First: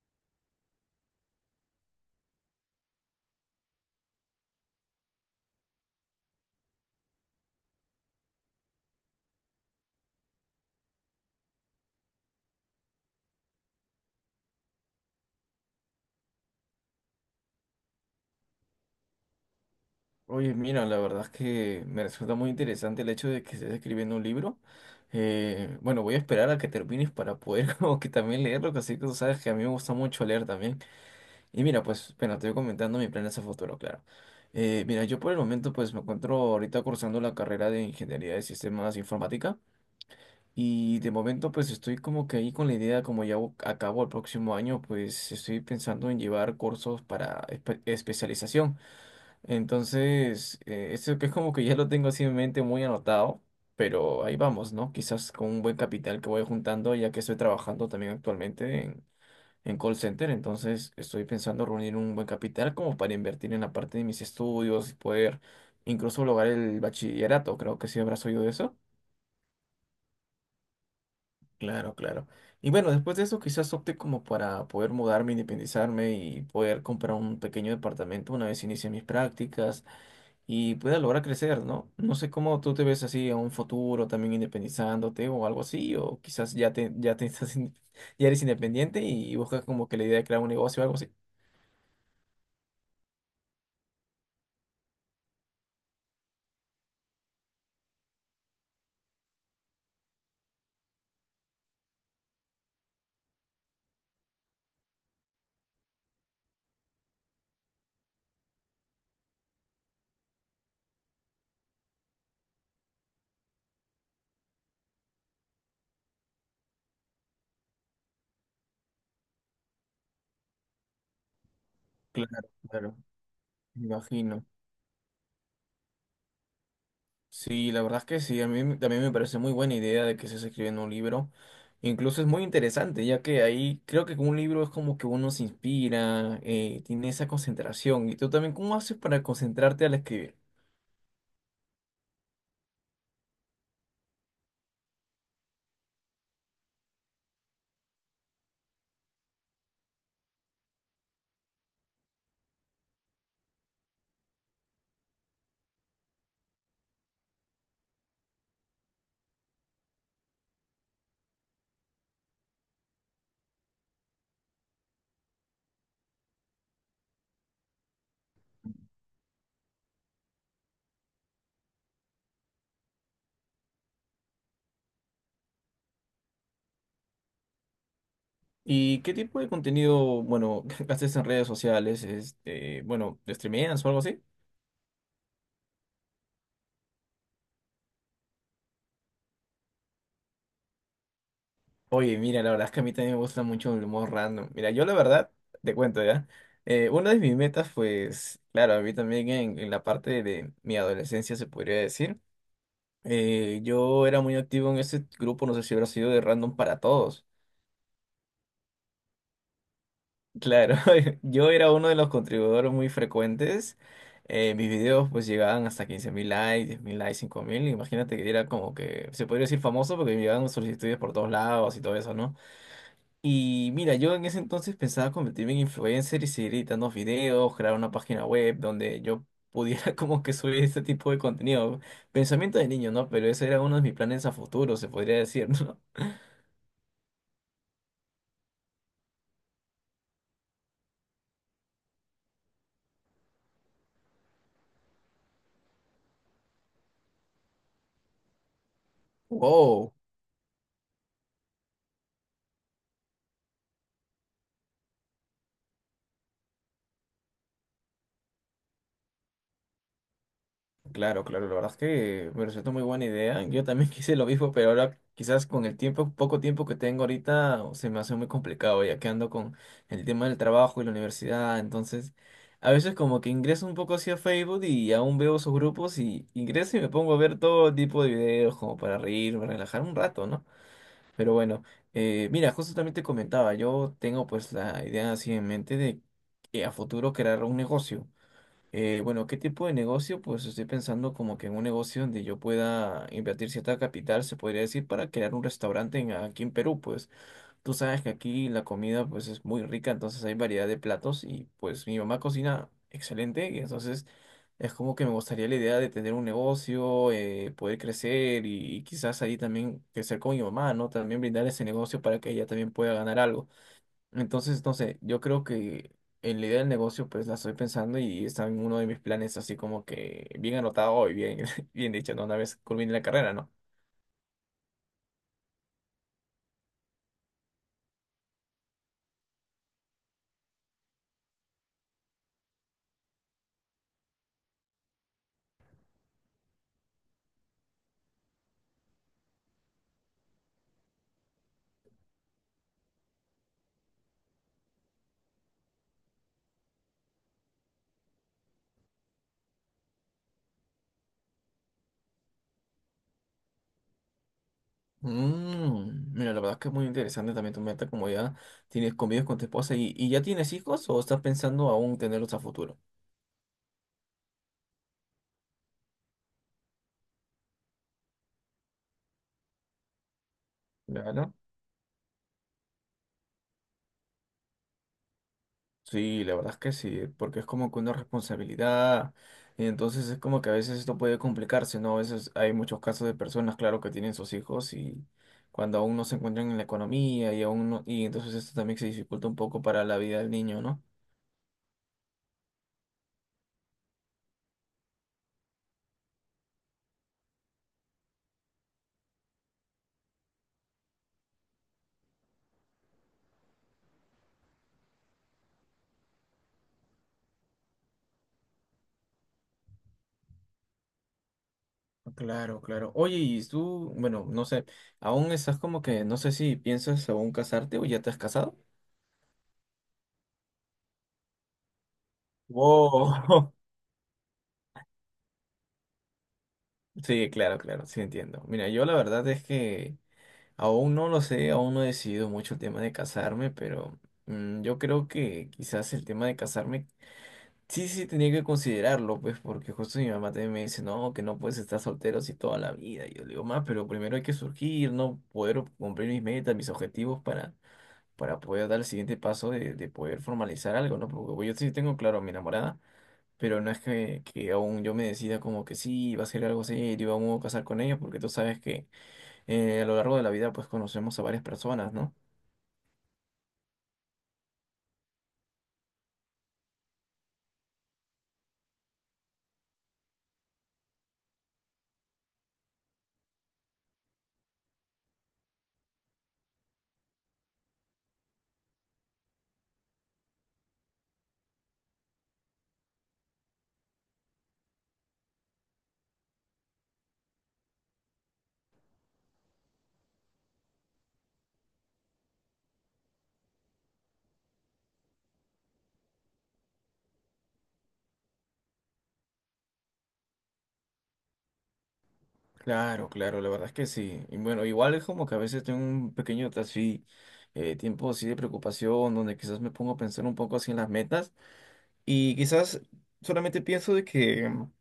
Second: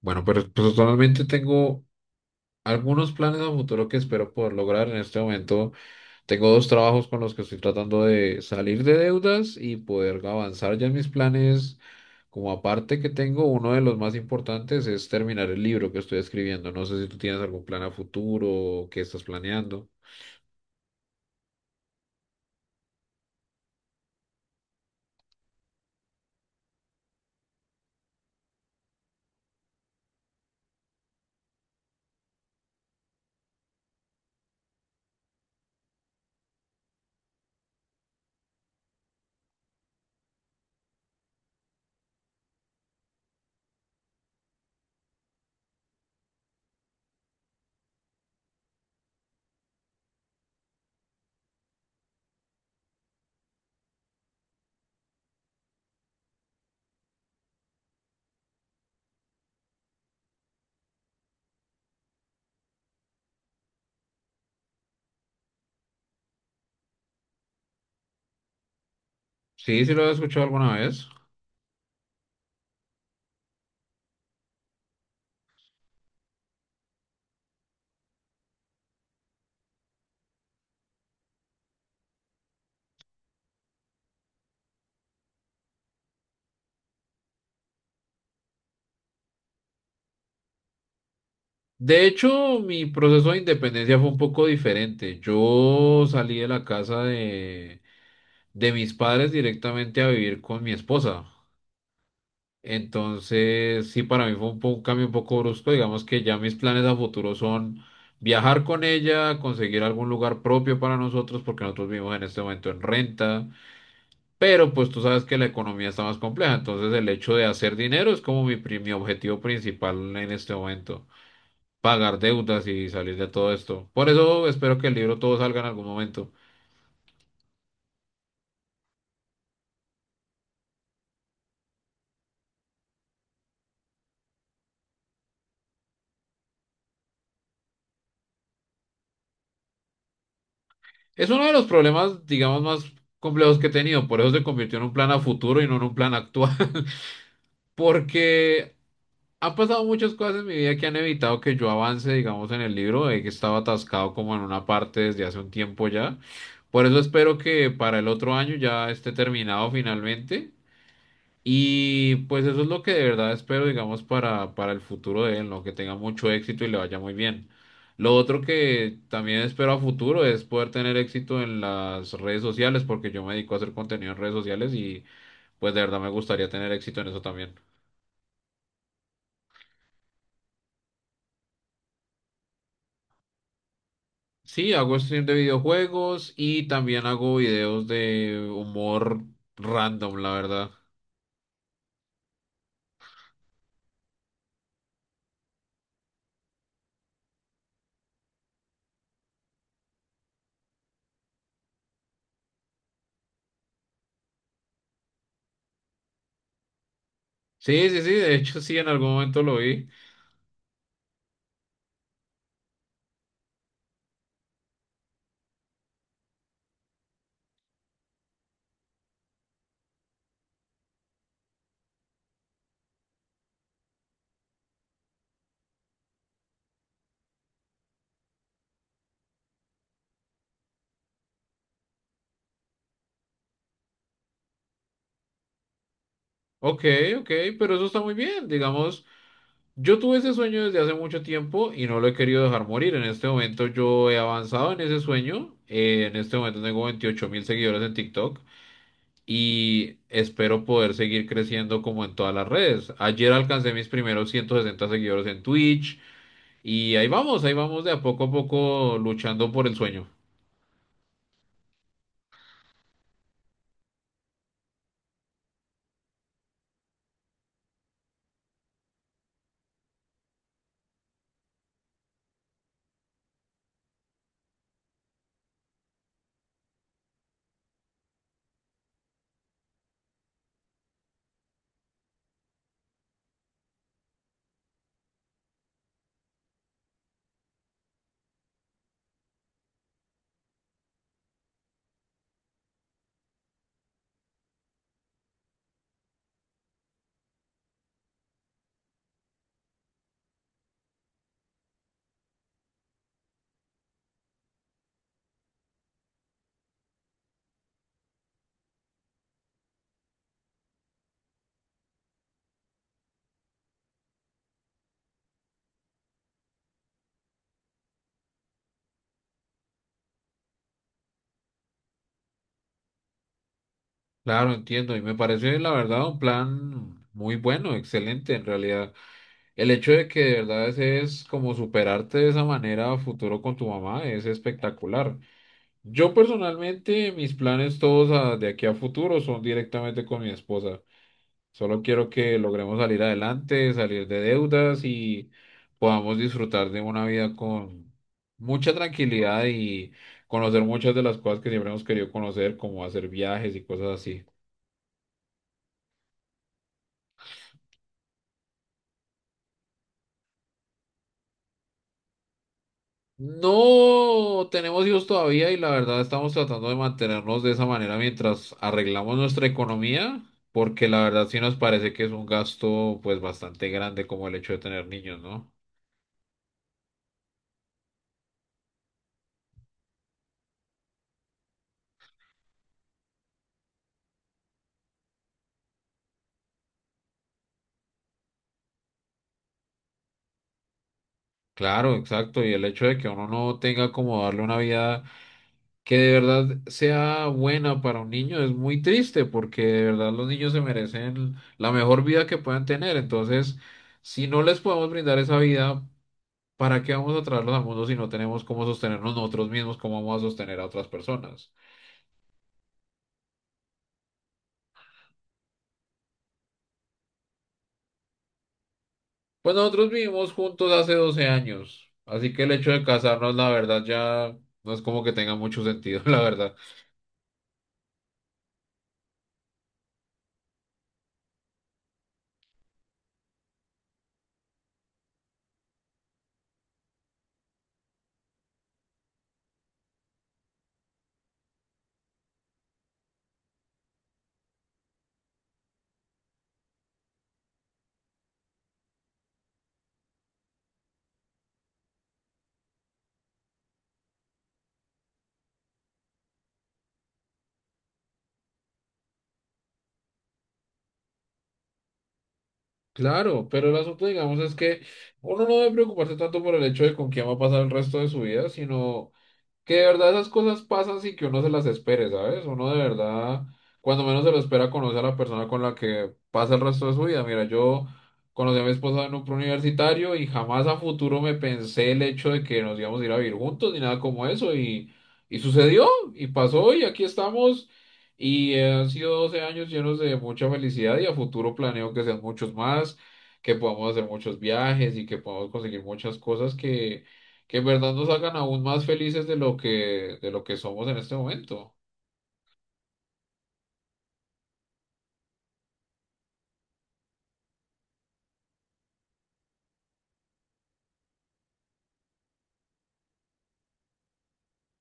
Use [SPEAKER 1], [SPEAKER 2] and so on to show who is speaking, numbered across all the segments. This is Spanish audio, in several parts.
[SPEAKER 1] Bueno, pero personalmente tengo algunos planes a futuro que espero poder lograr en este momento. Tengo dos trabajos con los que estoy tratando de salir de deudas y poder avanzar ya en mis planes. Como aparte que tengo, uno de los más importantes es terminar el libro que estoy escribiendo. No sé si tú tienes algún plan a futuro o qué estás planeando.
[SPEAKER 2] Oye, mira, la verdad es que me resulta muy interesante el hecho de que estés escribiendo un libro. Bueno, voy a esperar a que termines para poder como que también leerlo, que así que tú sabes que a mí me gusta mucho leer también. Y mira, pues, bueno, te voy comentando mis planes a futuro, claro. Mira, yo por el momento pues me encuentro ahorita cursando la carrera de Ingeniería de Sistemas Informática y de momento pues estoy como que ahí con la idea, como ya acabo el próximo año, pues estoy pensando en llevar cursos para especialización. Entonces, eso que es como que ya lo tengo así en mente muy anotado, pero ahí vamos, ¿no? Quizás con un buen capital que voy juntando, ya que estoy trabajando también actualmente en call center, entonces estoy pensando reunir un buen capital como para invertir en la parte de mis estudios y poder incluso lograr el bachillerato, creo que sí habrás oído de eso.
[SPEAKER 1] Sí, sí lo he escuchado alguna vez.
[SPEAKER 2] Claro, claro. Y bueno, después de eso quizás opte como para poder mudarme, independizarme y poder comprar un pequeño departamento una vez inicie mis prácticas y pueda lograr crecer, ¿no? No sé cómo tú te ves así a un futuro también independizándote o algo así, o quizás ya te estás, ya eres independiente y buscas como que la idea de crear un negocio o algo así.
[SPEAKER 1] De hecho, mi proceso de independencia fue un poco diferente. Yo salí de la casa de mis padres directamente a vivir con mi esposa. Entonces, sí, para mí fue un, un cambio un poco brusco. Digamos que ya mis planes a futuro son viajar con ella, conseguir algún lugar propio para nosotros, porque nosotros vivimos en este momento en renta. Pero pues tú sabes que la economía está más compleja, entonces el hecho de hacer dinero es como mi, mi objetivo principal en este momento, pagar
[SPEAKER 2] Claro,
[SPEAKER 1] deudas y
[SPEAKER 2] claro,
[SPEAKER 1] salir de todo
[SPEAKER 2] me
[SPEAKER 1] esto. Por
[SPEAKER 2] imagino.
[SPEAKER 1] eso espero que el libro todo salga en algún momento.
[SPEAKER 2] Sí, la verdad es que sí, a también me parece muy buena idea de que estés escribiendo un libro. Incluso es muy interesante, ya que ahí creo que con un libro es como que uno se inspira, tiene esa concentración. ¿Y tú también cómo haces para concentrarte al escribir?
[SPEAKER 1] Es uno de los problemas, digamos, más complejos que he tenido, por eso se convirtió en un plan a futuro y no en un plan actual, porque han pasado muchas cosas en mi vida que han evitado que yo avance, digamos, en el libro, de que estaba atascado como en una parte desde hace un tiempo ya. Por eso espero que para el otro año ya esté terminado finalmente. Y pues eso es lo que de verdad espero, digamos, para el futuro de él, ¿no? Que tenga mucho éxito y le vaya muy bien. Lo otro que también espero a futuro es poder tener éxito en las redes sociales, porque yo me dedico a hacer contenido en redes sociales y pues de verdad me gustaría tener éxito en eso también.
[SPEAKER 2] ¿Y qué tipo de contenido, bueno, haces en redes sociales? Este, bueno, ¿streameas o algo así?
[SPEAKER 1] Sí, hago stream de videojuegos y también hago videos de humor random, la verdad.
[SPEAKER 2] Oye, mira, la verdad es que a mí también me gusta mucho el humor random. Mira, yo la verdad, te cuento ya, una de mis metas, pues, claro, a mí también en la parte de mi adolescencia se podría decir, yo era muy activo en ese grupo, no sé si habrá sido de Random para Todos.
[SPEAKER 1] Sí, sí, sí, de hecho sí, en algún momento lo vi.
[SPEAKER 2] Claro, yo era uno de los contribuidores muy frecuentes. Mis videos pues llegaban hasta 15.000 likes, 10.000 likes, 5.000. Imagínate que era como que, se podría decir famoso porque me llegaban solicitudes por todos lados y todo eso, ¿no? Y mira, yo en ese entonces pensaba convertirme en influencer y seguir editando videos, crear una página web donde yo pudiera como que subir este tipo de contenido. Pensamiento de niño, ¿no? Pero ese era uno de mis planes a futuro, se podría decir, ¿no?
[SPEAKER 1] Ok, ok, pero eso está muy bien. Digamos, yo tuve ese sueño desde hace mucho tiempo y no lo he querido dejar morir. En este momento yo he avanzado en ese sueño. En este momento tengo 28.000 seguidores en TikTok
[SPEAKER 2] Wow.
[SPEAKER 1] y espero poder seguir creciendo como en todas las redes. Ayer alcancé mis primeros 160 seguidores en Twitch y ahí vamos de a poco luchando por el sueño.
[SPEAKER 2] Claro, claro, la verdad es que me resultó muy buena idea. Yo también quise lo mismo, pero ahora quizás con el tiempo, poco tiempo que tengo ahorita, se me hace muy complicado, ya que ando con el tema del trabajo y la universidad. Entonces, a veces como que ingreso un poco hacia Facebook y aún veo esos grupos y ingreso y me pongo a ver todo tipo de videos como para reírme, relajar un rato, ¿no? Pero bueno, mira, justo también te comentaba, yo tengo pues la idea así en mente de a futuro crear un negocio. Bueno, ¿qué tipo de negocio? Pues estoy pensando como que en un negocio donde yo pueda invertir cierta capital, se podría decir, para crear un restaurante aquí en Perú. Pues tú sabes que aquí la comida pues es muy rica, entonces hay variedad de platos y pues mi mamá cocina excelente y entonces es como que me gustaría la idea de tener un negocio, poder crecer y quizás ahí también crecer con mi mamá, ¿no? También brindar ese negocio para que ella también pueda ganar algo. Entonces, no sé, yo creo que en la idea del negocio, pues la estoy pensando y está en uno de mis planes, así como que bien anotado y bien, bien dicho, ¿no? Una vez culmine la carrera, ¿no?
[SPEAKER 1] Claro, entiendo y me parece la verdad un plan muy bueno, excelente en realidad. El hecho de que de verdad es como superarte de esa manera a futuro con tu mamá es espectacular. Yo personalmente, mis planes todos de aquí a futuro son directamente con mi esposa. Solo quiero que logremos salir adelante, salir de deudas y podamos disfrutar de una vida con mucha tranquilidad y conocer muchas de las cosas que siempre hemos querido conocer, como hacer viajes y cosas así.
[SPEAKER 2] Mm, mira, la verdad es que es muy interesante también tu meta, como ya tienes convives con tu esposa y ya tienes hijos o estás pensando aún tenerlos a futuro.
[SPEAKER 1] No tenemos hijos todavía y la verdad estamos tratando de mantenernos de esa manera mientras arreglamos nuestra economía, porque la verdad
[SPEAKER 2] Claro.
[SPEAKER 1] sí nos parece que es un gasto pues bastante grande como el hecho de tener niños, ¿no?
[SPEAKER 2] Sí, la verdad es que sí, porque es como que una responsabilidad, y entonces es como que a veces esto puede complicarse, ¿no? A veces hay muchos casos de personas, claro, que tienen sus hijos y cuando aún no se encuentran en la economía y aún no, y entonces esto también se dificulta un poco para la vida del niño, ¿no?
[SPEAKER 1] Claro, exacto, y el hecho de que uno no tenga como darle una vida que de verdad sea buena para un niño es muy triste porque de verdad los niños se merecen la mejor vida que puedan tener, entonces si no les podemos brindar esa vida. ¿Para qué vamos a traerlos al mundo si no tenemos cómo sostenernos nosotros mismos? ¿Cómo vamos a sostener a otras personas?
[SPEAKER 2] Claro, claro. Oye, y tú, bueno, no sé, aún estás como que, no sé si piensas aún casarte o ya te has casado.
[SPEAKER 1] Pues nosotros vivimos juntos hace 12 años, así que el hecho de casarnos, la
[SPEAKER 2] Wow.
[SPEAKER 1] verdad, ya no es como que tenga mucho sentido, la verdad.
[SPEAKER 2] Sí, claro, claro, sí entiendo. Mira, yo la verdad es que aún no lo sé, aún no he decidido mucho el tema de casarme, pero mm, yo creo que quizás el tema de casarme sí tenía que considerarlo, pues, porque justo mi mamá también me dice, no, que no puedes estar soltero así toda la vida. Y yo le digo, más, pero primero hay que surgir, ¿no? Poder cumplir mis metas, mis objetivos para poder dar el siguiente paso de poder formalizar algo, ¿no? Porque pues, yo sí tengo claro a mi enamorada, pero no es que aún yo me decida como que sí, va a ser algo serio, aún me voy a casar con ella, porque tú sabes que a lo largo de la vida pues conocemos a varias personas, ¿no?
[SPEAKER 1] Claro, pero el asunto, digamos, es que uno no debe preocuparse tanto por el hecho de con quién va a pasar el resto de su vida, sino que de verdad esas cosas pasan sin que uno se las espere, ¿sabes? Uno de verdad, cuando menos se lo espera, conoce a la persona con la que pasa el resto de su vida. Mira, yo conocí a mi esposa en un preuniversitario y jamás a futuro me pensé el hecho de que nos íbamos a ir a vivir juntos ni nada como eso. Y sucedió, y pasó, y aquí estamos. Y han sido 12 años llenos de mucha felicidad y a futuro planeo que sean muchos más, que podamos hacer muchos viajes y que podamos conseguir muchas cosas que en verdad nos hagan aún más felices de de lo que somos en este momento.
[SPEAKER 2] Claro, claro, la verdad es que sí. Y bueno, igual es como que a veces tengo un pequeño así, tiempo así de preocupación, donde quizás me pongo a pensar un poco así en las metas y quizás solamente pienso de que mm,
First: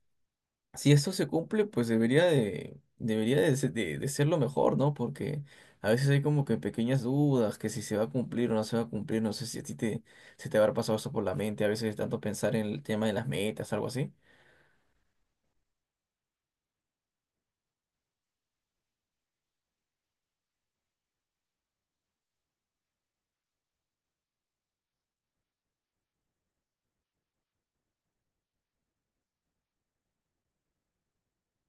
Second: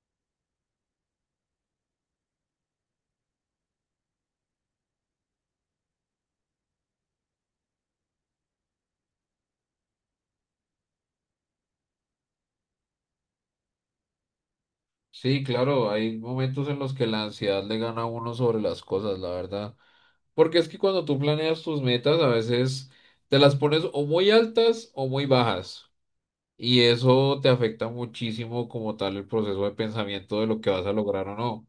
[SPEAKER 2] si esto se cumple, pues debería de, se- de ser lo mejor, ¿no? Porque a veces hay como que pequeñas dudas, que si se va a cumplir o no se va a cumplir, no sé si a ti se te habrá pasado eso por la mente, a veces tanto pensar en el tema de las metas, algo así.
[SPEAKER 1] Sí, claro, hay momentos en los que la ansiedad le gana a uno sobre las cosas, la verdad. Porque es que cuando tú planeas tus metas, a veces te las pones o muy altas o muy bajas. Y eso te afecta muchísimo como tal el proceso de pensamiento de lo que vas a lograr o no.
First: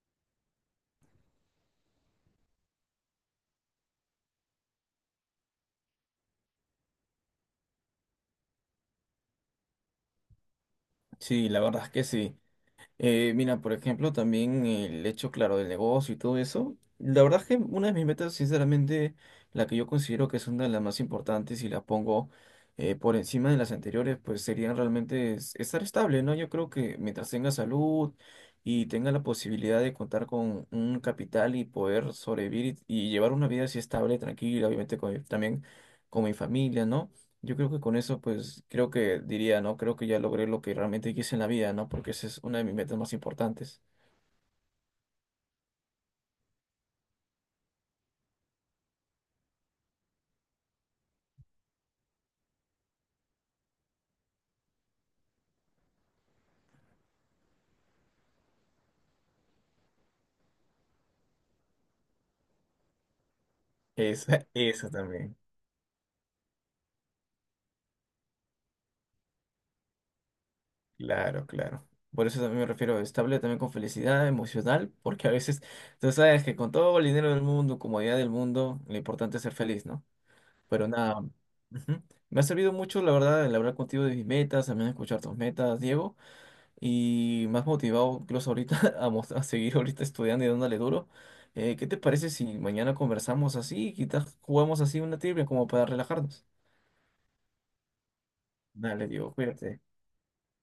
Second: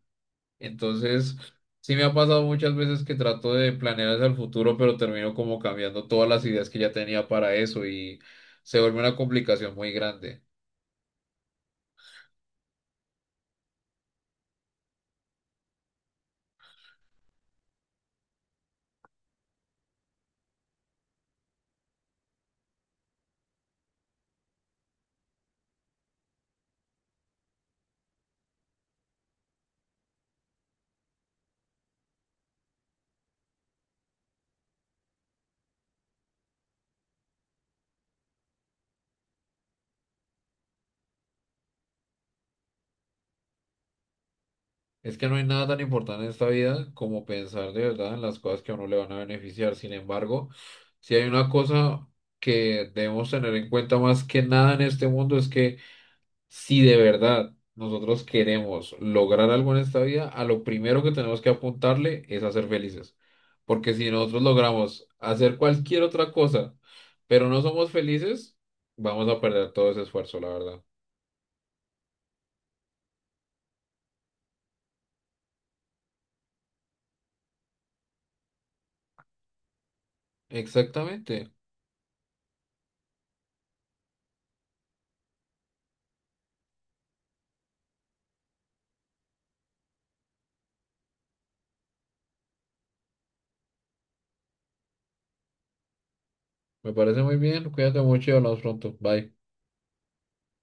[SPEAKER 1] Entonces, sí me ha pasado muchas veces que trato de planear hacia el futuro, pero termino como cambiando todas las ideas que ya tenía para eso y se vuelve una complicación muy grande.
[SPEAKER 2] Sí, la verdad es que sí. Mira, por ejemplo, también el hecho, claro, del negocio y todo eso. La verdad es que una de mis metas, sinceramente, la que yo considero que es una de las más importantes y la pongo por encima de las anteriores, pues serían realmente estar estable, ¿no? Yo creo que mientras tenga salud y tenga la posibilidad de contar con un capital y poder sobrevivir y llevar una vida así estable, tranquila, obviamente también con mi familia, ¿no? Yo creo que con eso, pues, creo que diría, ¿no? Creo que ya logré lo que realmente quise en la vida, ¿no? Porque esa es una de mis metas más importantes.
[SPEAKER 1] Es que no hay nada tan importante en esta vida como pensar de verdad en las cosas que a uno le van a beneficiar. Sin embargo, si hay una cosa que debemos tener en cuenta más que nada en este mundo es que si de verdad nosotros queremos lograr algo en esta vida, a lo primero que tenemos que apuntarle es a ser felices. Porque si nosotros
[SPEAKER 2] Esa, esa
[SPEAKER 1] logramos
[SPEAKER 2] también.
[SPEAKER 1] hacer cualquier otra cosa, pero no somos felices, vamos a perder todo ese esfuerzo, la verdad.
[SPEAKER 2] Claro, claro. Por eso también me refiero a estable también con felicidad emocional, porque a veces, tú sabes que con todo el dinero del mundo, comodidad del mundo, lo importante es ser feliz, ¿no? Pero nada,
[SPEAKER 1] Exactamente.
[SPEAKER 2] ujú. Me ha servido mucho, la verdad, el hablar contigo de mis metas, también escuchar tus metas, Diego. Y más motivado incluso ahorita a, a seguir ahorita estudiando y dándole duro. ¿Qué te parece si mañana conversamos así y quizás jugamos así una trivia como para relajarnos?
[SPEAKER 1] Me parece muy bien. Cuídate mucho y hablamos pronto.
[SPEAKER 2] Dale,
[SPEAKER 1] Bye.
[SPEAKER 2] digo, cuídate.